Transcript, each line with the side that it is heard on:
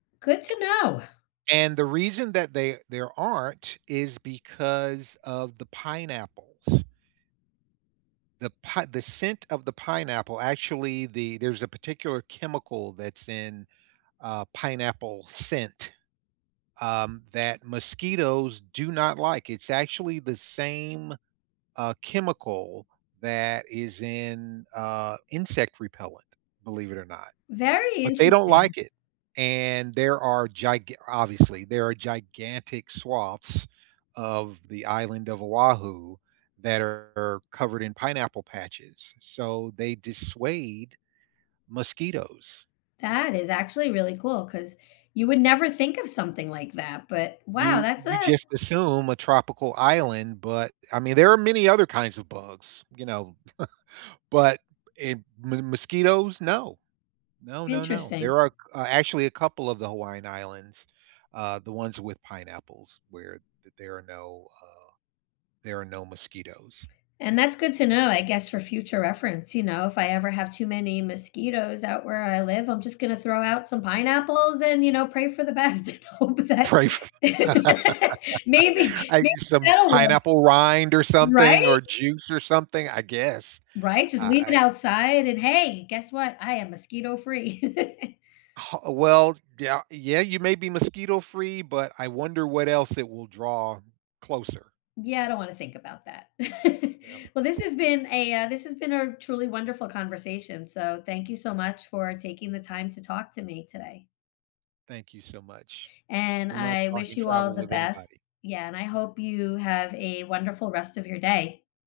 left: Good to know.
right: And the reason that they there aren't is because of the pineapples. The pi the scent of the pineapple actually the there's a particular chemical that's in, uh, pineapple scent, um, that mosquitoes do not like. It's actually the same, uh, chemical that is in, uh, insect repellent, believe it or not.
left: Very
right: But, they don't
left: interesting.
right: like it, and there are giga obviously, there are gigantic swaths of the island of Oahu that are covered in pineapple patches, so they dissuade mosquitoes.
left: That is actually really cool, 'cause you would never think of something like that, but wow,
right: You
left: that's
right: you
left: a
right: just assume a tropical island, but, I mean, there are many other kinds of bugs, you know, but in mo mosquitoes, no. No, no, no.
left: Interesting.
right: There are c uh, actually a couple of the Hawaiian Islands, uh, the ones with pineapples, where th there are no, uh, there are no mosquitoes.
left: And that's good to know, I guess, for future reference, you know, if I ever have too many mosquitoes out where I live, I'm just gonna throw out some pineapples, and, you know, pray for the best, and hope that
right: Pray f
left: maybe
right: I
left: maybe
right: some
left: that'll work.
right: pineapple rind, or something,
left: Right?
right: or juice, or something, I guess.
left: Right,
right: I
left: just leave it
right: I
left: outside, and, "Hey, guess what? I am mosquito free."
right: Ho oh, well, d yeah yeah, you may be mosquito free, but I wonder what else it will draw closer.
left: Yeah, I don't wanna think about that.
right: Well
left: Well, this has been a, uh this has been a truly wonderful conversation, so thank you so much for taking the time to talk to me today.
right: Thank you so much.
left: And
right: I love
left: I
right: talking
left: wish you all
right: travel
left: the
right: with
left: best.
right: anybody.
left: Yeah, and I hope you have a wonderful rest of your day.